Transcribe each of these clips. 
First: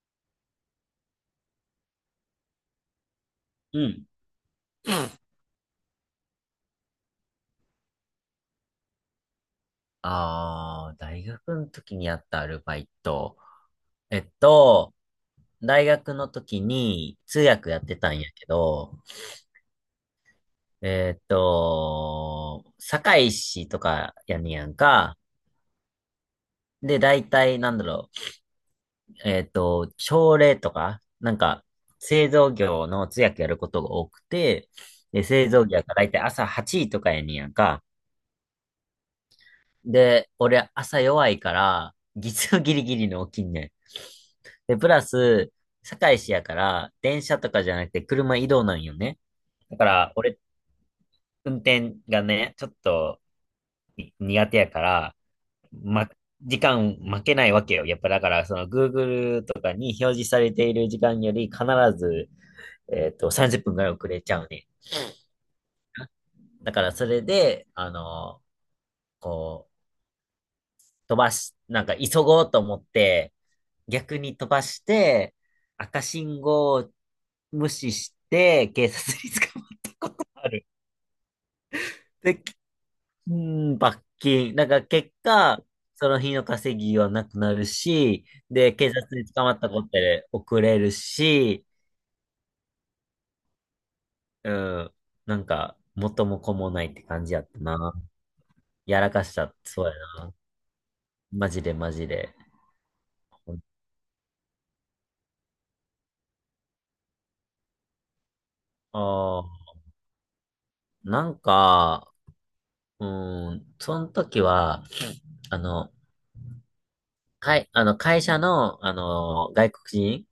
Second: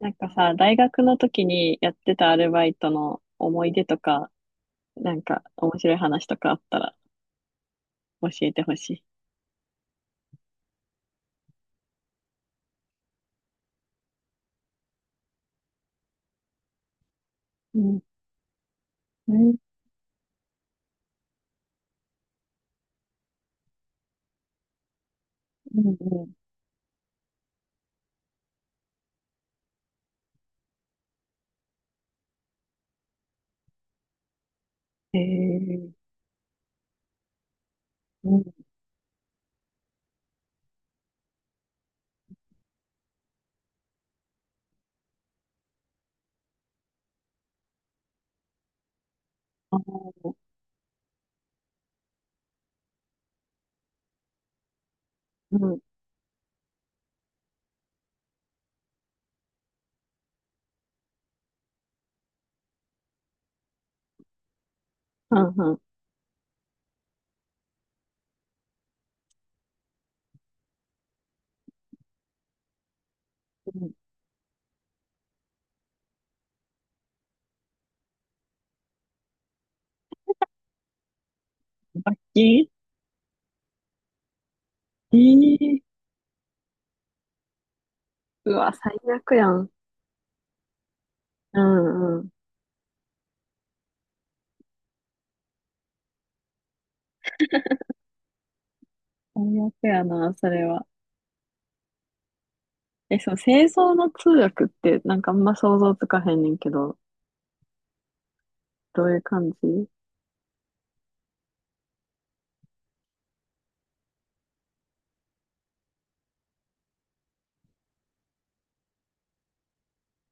なんかさ、大学の時にやってたアルバイトの思いう出とん。か、なんか面白い話とかあったら教えてほしい。ああ、大学の時にやったアルバイト。えっと、大学の時に通訳うやってん、たんやけど、うん、堺市とかやねやんか。うん、うで、大体朝礼とか、なんか、製造業の通訳やることが多くて、ん。えで、製造業がー、大体朝8時とかやねやんか。うん、で、俺朝弱いから、月曜ギリギリの起きんねん。で、プラス、堺市やから、電車とかじゃなくて車移動なんよね。あだから、ー、俺、運転がね、ちょっとに苦手やから、うん、ま、時間負けないわけよ。やっぱだから、その Google とかに表示されている時間より必ず、30分ぐらい遅れちゃうね。うん、うん、だから、それで、こう、飛ばし、なんか急ごうと思って、うん。逆に飛ばして、赤信号を無視して、警察に捕まったことがある。罰で、金。うん、罰金。だから結え果、ー、その日の稼ぎはなくなるし、うわ、で、警最察に悪捕やまっん。たことで遅れるうし、ん、うん。うん、なんか、元も子もないって感じやったな。やらかした、最悪そうややな。な、それは。マジでマジで。え、そう、製造の通訳って、なんかあんま想像つかへんねんけど、どういうああ、感じ？なんか、うん、その時は、あの、あの、会社の、外国人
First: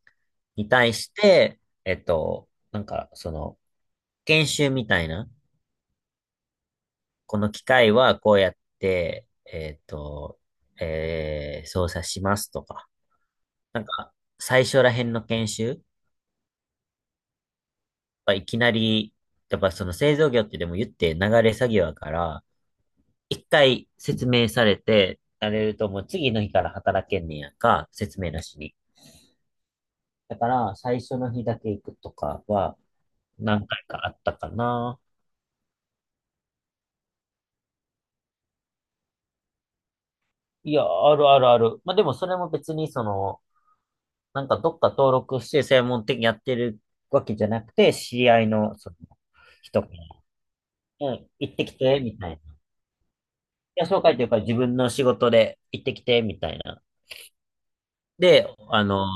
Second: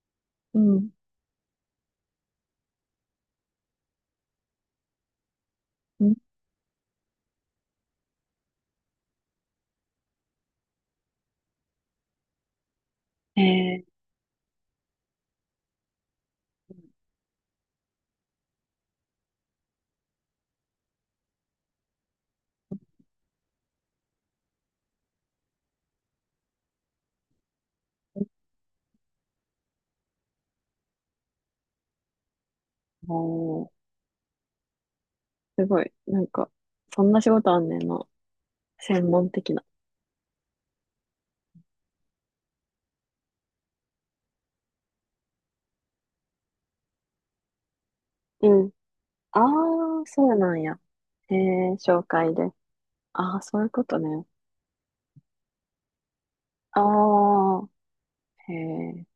うにん、対して、なんか、その、研修みたいな、うん。この機械はこうやって、操作しますとか、なえんか、最初ら辺の研修はいきなり、やっぱその製造業ってでも言って流れ作業だから、一回説明されて、されるともう次の日から働けんねやんか、説明なしに。だから、最初の日だけ行くとかは、ー、何お、回かあったかな。すごい。なんか、そんな仕事あんねんな。専門的な。いや、あるあるある。まあ、でもそれも別にその、なんかどっか登録して専門的にやってるわけじゃなくて、知り合いうん。のそのあ人かあ、そうなんや。ら、うん、へ行ってえ、きて、紹みたい介な。いで。ああ、そういうこや、と紹介とね。いうか自分の仕事で行ってきて、みたいあな。あ、で、へえ、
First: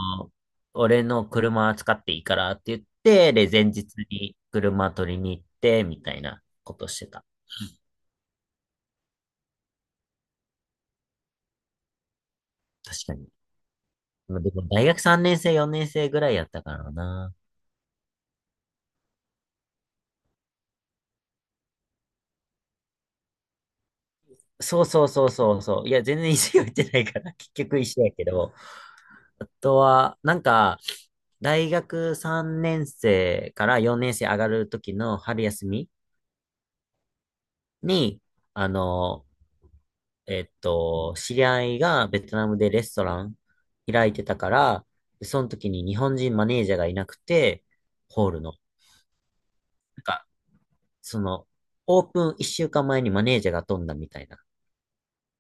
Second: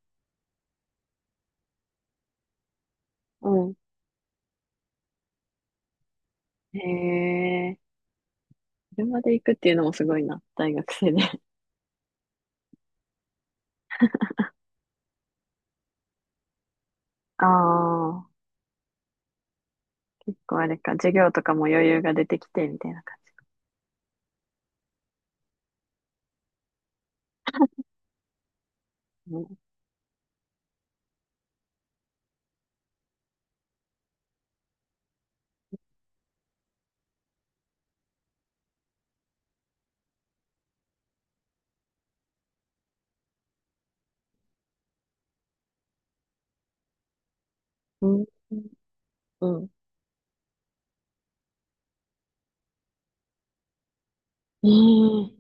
俺の車使っていいからって言って、で、う前ん。日に車取りに行って、みたいなこへとしてた。え、車で行くっていうのもすごいな。大学生で。確かに。までも大学3年生、4年生ぐらいやったからな。ああ、結構あれか。授業とかも余裕が出てきて、みたいな感そうそうそうそうそう。いや、全然石を行ってないから、結局石やけど。じ。あうとは、なんか、大学3年生から4年生上がる時の春休みに、あの、知り合いがベトナムでレストラン開いてたから、その時に日本人マネージャーがいなくて、ん。ホールの、うん。うん。なんか、その、オープン1週間前にマネージャーが飛んだみたいなええ、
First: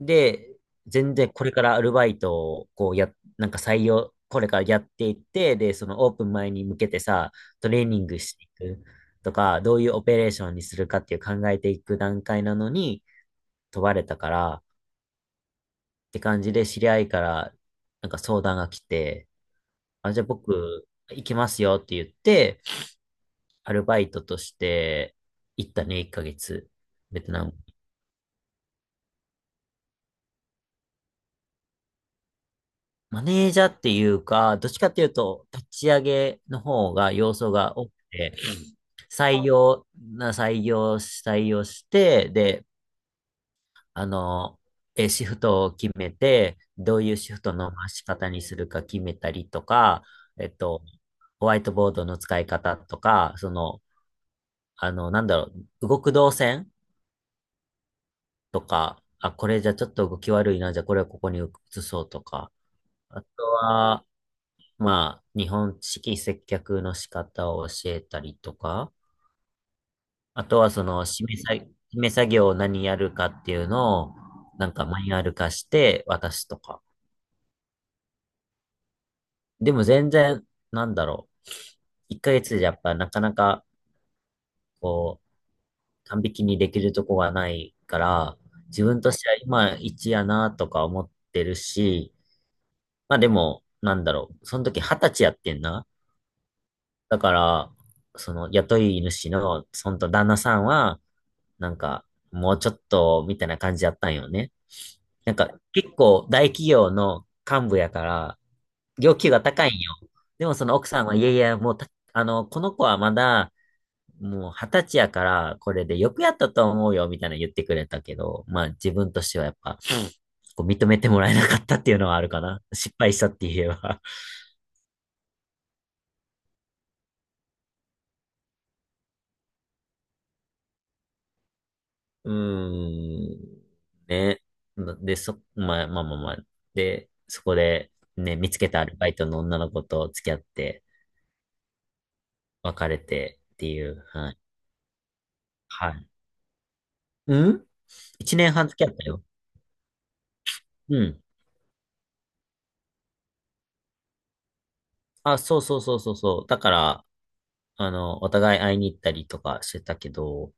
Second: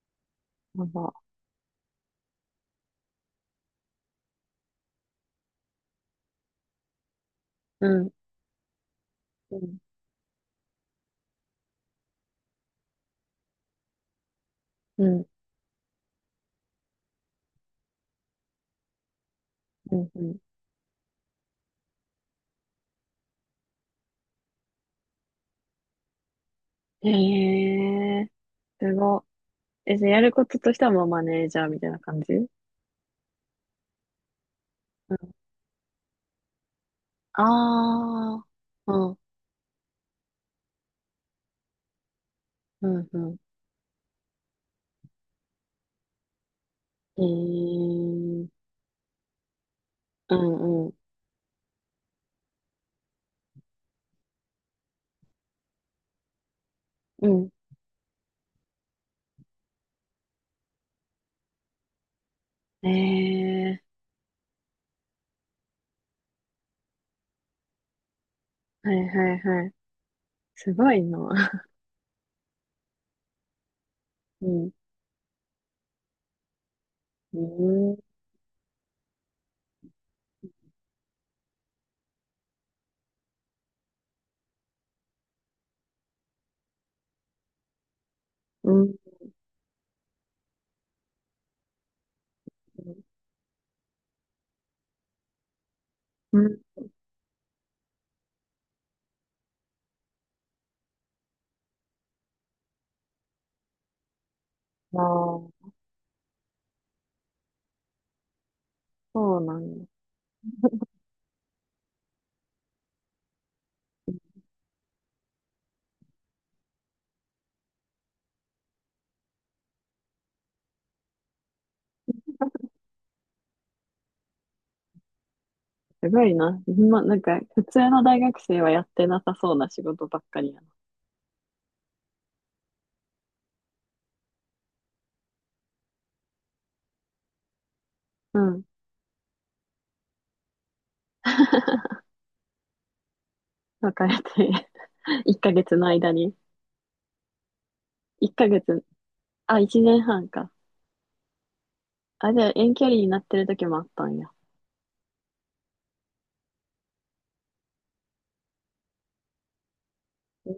で、やば。全然これからアルバイトをこうや、なんか採用、これからやっていって、で、そのオープン前に向けてさ、トレーうニンん。グしていくとうか、どん。ういうオペレーションにするかっていう考えていく段階なのに問われたからっうん。て感じで知り合いからなんか相談が来て、うん。あ、うじゃあん、僕行きますよって言って、アルバイトとして行ったね、1ヶ月。ベトナム。へえ、すご。え、じゃあやることとしてはもうマネージャーみたいな感じ？うん。マネージャーっていうか、どっちかっていうと、立ち上げの方が要素が多くて、ああ、うん、採用、採用して、で、うん、うん。あの、シフトを決めて、どういうえシフトの回し方にー、するか決めたりとか、うえっと、ん、うん、ホワイトボードの使い方とか、その、あの、なんだろ動く動線うとか、あ、これじゃちょっと動き悪いな、じゃあこれをここに移そうとか、ん。あとえは、まあ、日本式接客の仕方を教えたりとー、か、はいはいはい。あとはすそごいの、な。締め作業を何やるかっていうのを、うなん、んかマニュアル化して渡すとか。うん、でも全然、なんだろ1ヶ月じゃやっぱなかなか、こう、完璧にできるとこがないから、う自ん、分としては今一やなとか思ってるし、まあでも、その時二十歳やってんな。うん。だから、その雇い主の、その旦那さんは、なんか、もうちょっと、みたいな感じやったんよね。あなんか、あ、結構大企業の幹部やから、要求そうがな高いんんよ。だ。でもその奥さんは、いやいや、もうた、あの、この子はまだ、もう二十歳やから、これでよくやったと思うよ、みたいな言ってくれたけど、まあ自分としてはやっぱ、こう認めてもらえなかったっていうのはあるかな。失敗したって言えば。すごいな。ま、なんか、普通の大学生はやってなさそうな仕事ばっかりやな。うーん、ね。まあまあまあまあ。で、そこで、ね、う見つん。けたアルバイトの女の子と付き合って、別れてってい別う、れはい。て、1ヶ月のはい。間に？うん、1一年ヶ半月、付き合ったよ。あ、1年半か。うん。あ、じゃあ遠距離になってる時もあったんや。あ、そうそうそうそうそう。だから、お互い会いに行ったりとかしてたけうど、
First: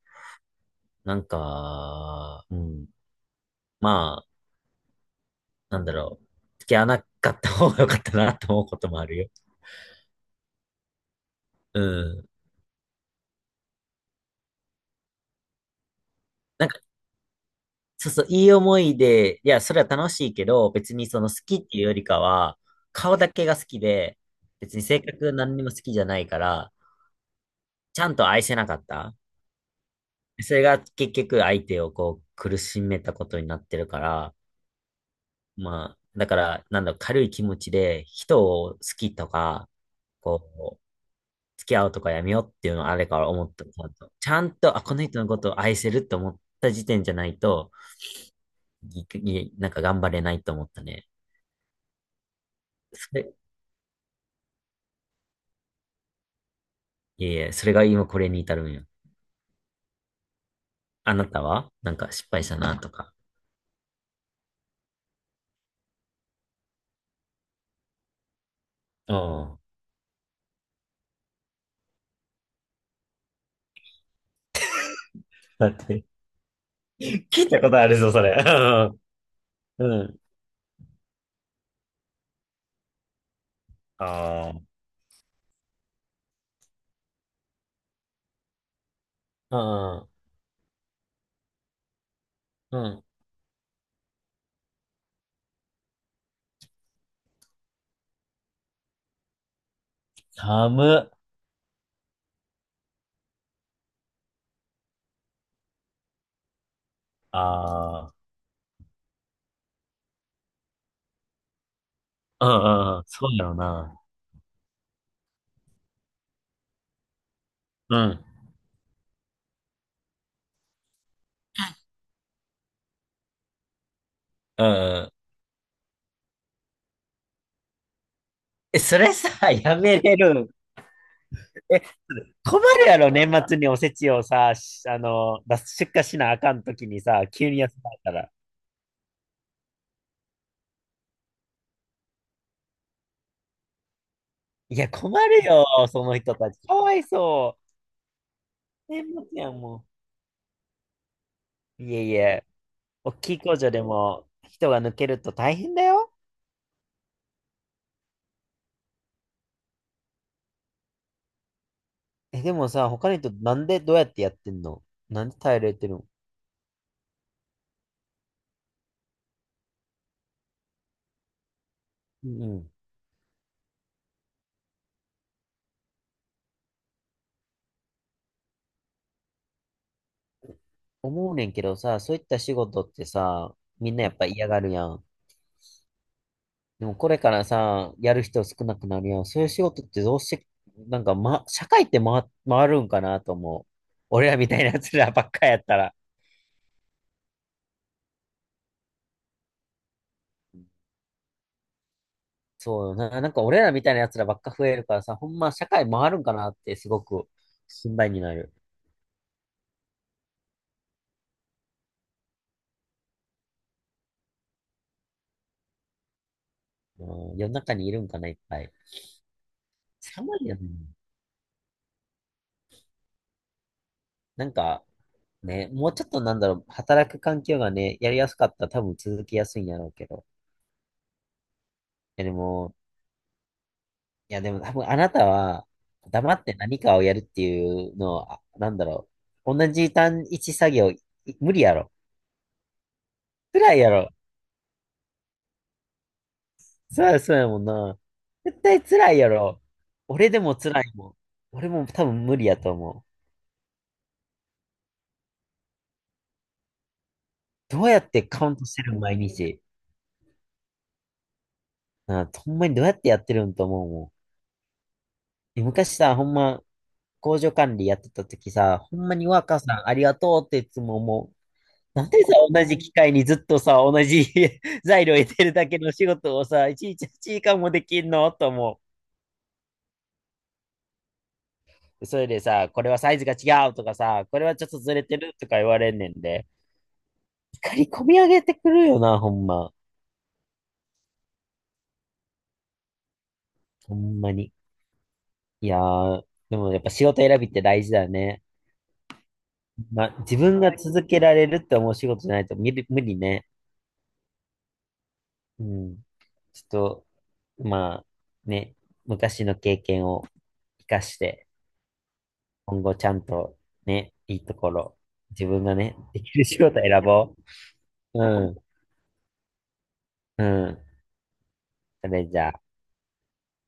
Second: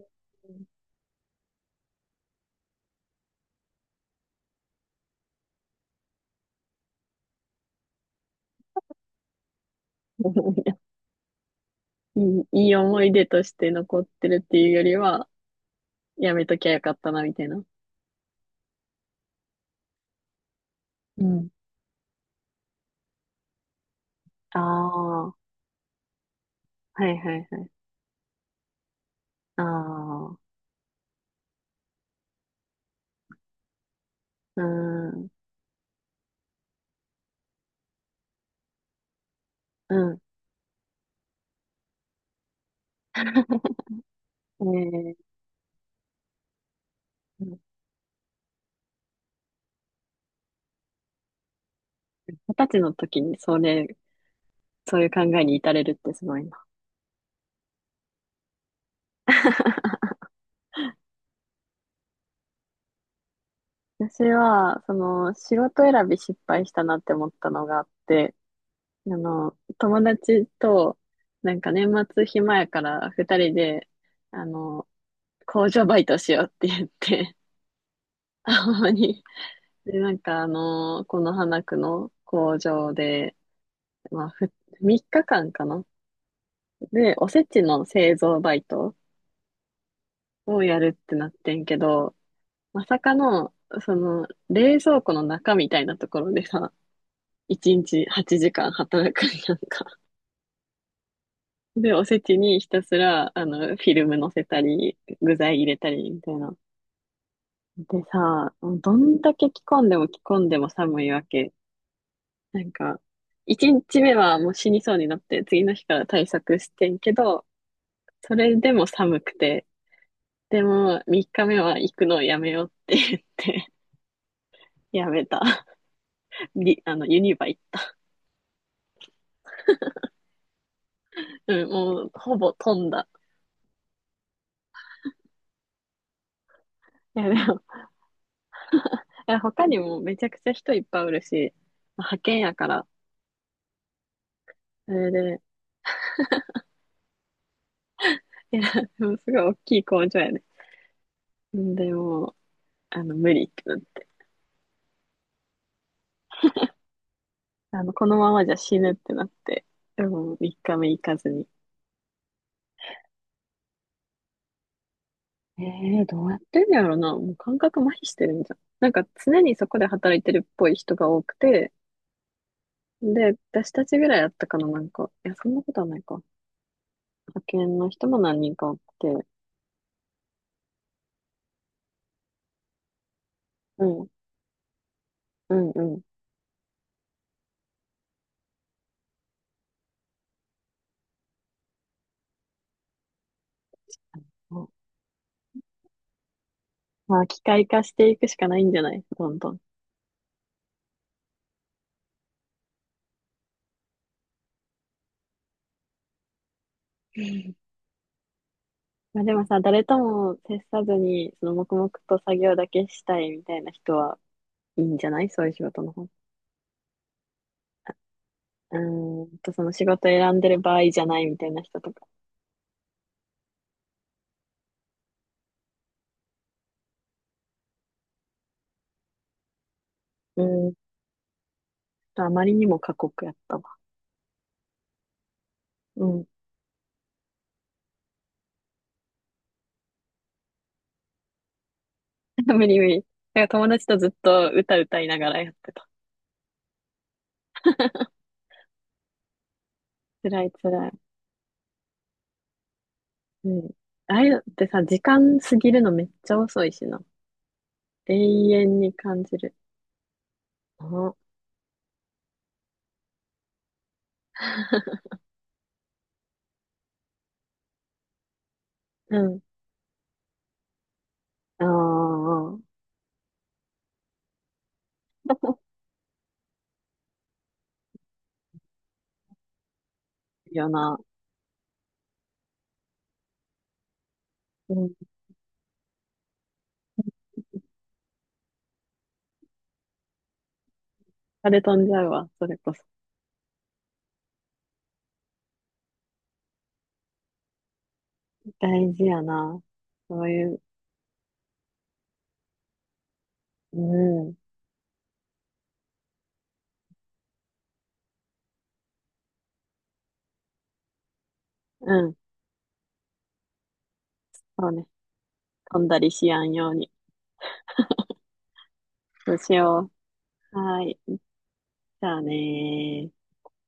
ん。 なんか、うん。まあ、なんだろう。付き合わなかった方が良かったなと思うこともあるよ。ういん。い、いい思い出として残ってるっていうよりは、やめとなきんゃよか、かったな、みたいな。そうそう、いい思いで、いや、それは楽しいけど、別にそうの好ん。きっていうよりかは、顔だけが好きで、あ別に性あ、格は何にも好きじゃないから、いはいはい。ちゃんと愛せなかった。ああ、それが結局相手をこう苦しめたことになってるから、うん、うまあ、だから、なんだろう、軽い気持ちで人を好きとか、ん。こう、付き合うとかやめようっていうのはあれから思った。ちゃんと、ちゃんえと、あ、このー、人のことを愛せるって思った時点じゃないうん。と、なんか頑張れないと思ったね。二十歳のそ時れ、にそれ、そういう考えに至れるってすごいな。いえいえ、それが今これに至るんよ。あなたはなんか失敗したなとか。私は、仕事選び失敗したなって思ったのがあって、うん。友達と、なんか年末暇やから二人で、あの、工だっ場バイて、トしようって言って、聞いたことあるぞ、それ。青森に。うん。で、うなん。んかこの花区の工場で、まあ、あ3日間かんかな。で、おせちの製造バイトあ。うん。をやるってなってんけど、うまさん。かの、冷蔵庫の中みたいなところでさ、1日8時間働くんやんか。寒っ。で、おせちにひたすら、フィルム乗せたり、具材入れたりみたいな。でああ。さ、どんだけ着込んでも着込んでも寒いわけ。うんなうんんか、うん。そうやろ一な。日目はもう死にそうになって、次の日から対策してんけど、うん。それでも寒くて、でも三日目は行くのをやめようって言って、うん うやん。めた。ユニバ行っえ、それさ、やめれる。た。うん、え、もうほぼ困飛るんやだ。ろ、年末におせちをさ、しあの、出す出荷しなあかんときにいさ、や、で急にも、休まれたら。いや他にもめちゃくちゃ人いっぱいおるし、派遣やから、いや、それ困で、るよ、その人たち。かわいそいや、う。年でも末すごいや大んきいも工場やね。うん。ん。でいえいも、え、大無きい理っ工て場なっでて、も人が抜けると大変だよ。このままじゃ死ぬってなって、でも3日目行かずに。え、でもさ、他の人なんでどうやってやってんの、なんで耐ええれてるえの、ー、どうやってんのやろな。もう感覚麻痺してるんじゃん。なんか常にそこで働いてるっぽい人が多くて、うん。で、私たちぐらいあったかな、なんか。いや、そんなことはないか。派遣の人も何人か多くて。思うねんけどさ、そういった仕事ってさ、うみんなん、やっぱ嫌がるやん。うん、うん。でもこれからさ、やる人少なくなるやん。そういう仕事ってどうして、なんか、ま、社会って回、回るんかなと思う。俺らみたいな奴らばっかやったら。まあ、機械化していくしかないんじゃない？どんどん。そうよな。なんか俺らみたいな奴らばっか増えるからさ、ほんま社会回るんかなってすごく心配になる。まあでもさ、誰とも接さずに、その黙々と作業だけしたいみたいな人はいいんじゃない？そういう仕事の方。ううん、世の中にいるんかな、いっぱい。ーんと、その仕事寒選んいでよるね。場合じゃないみたいな人とか。なんか、ね、もうちょっと働く環境がね、やりやすかったら多分続きやすいんやろうけど。うーんいと、やあでまりにも、も過酷やった。いや、でも多分あなたは、うん。黙って何かをやるっていうのは、同じ単一作業、無理やろ。無理無理。だから友辛い達やとずろ。っと歌歌いながらやってた。そうや、そうやもんな。絶対辛いやろ。俺で辛いも辛辛い。いもん。俺も多分無理やと思う。うん。ああいうのってさ、時間過ぎるのめっちゃ遅いしな。どうやってカ永ウントし遠てにる毎感じる。日。あ。 なあ、ほんまにどうやってやってるんと思うも ん。昔さ、ほんま、工場管理やってた時さ、ほんまうにん。ワーカーさんありがとうっていつも思う。あなんでさ、あ。同じ機械にずっとさ、同じ 材料入れてるだ けの仕事をさ、いちいち時間もできんのと思いいよな。う。それでさ、これはサイズが違うとかさ、これはちょっうとん。ずれてるとか言われんねんで、怒り込み上げてくるよな、ほんま。あれ飛んじゃうわ、それこそ。ほんまに。いやー、でもやっぱ仕事選びって大事だよね。大事やな。まあ、そう自いう、分が続けられるって思う仕事じゃないと無理、無理ね。うん。うん。ちょっと、まあ、ね、昔の経験を活かして、うん。今後ちゃんとね、いいとそこうね。ろ、自分が飛んね、だりでしきやるん仕よう事に。選ぼう。うん、そうしようう。はん。い。じそゃあれねじゃあ。ー。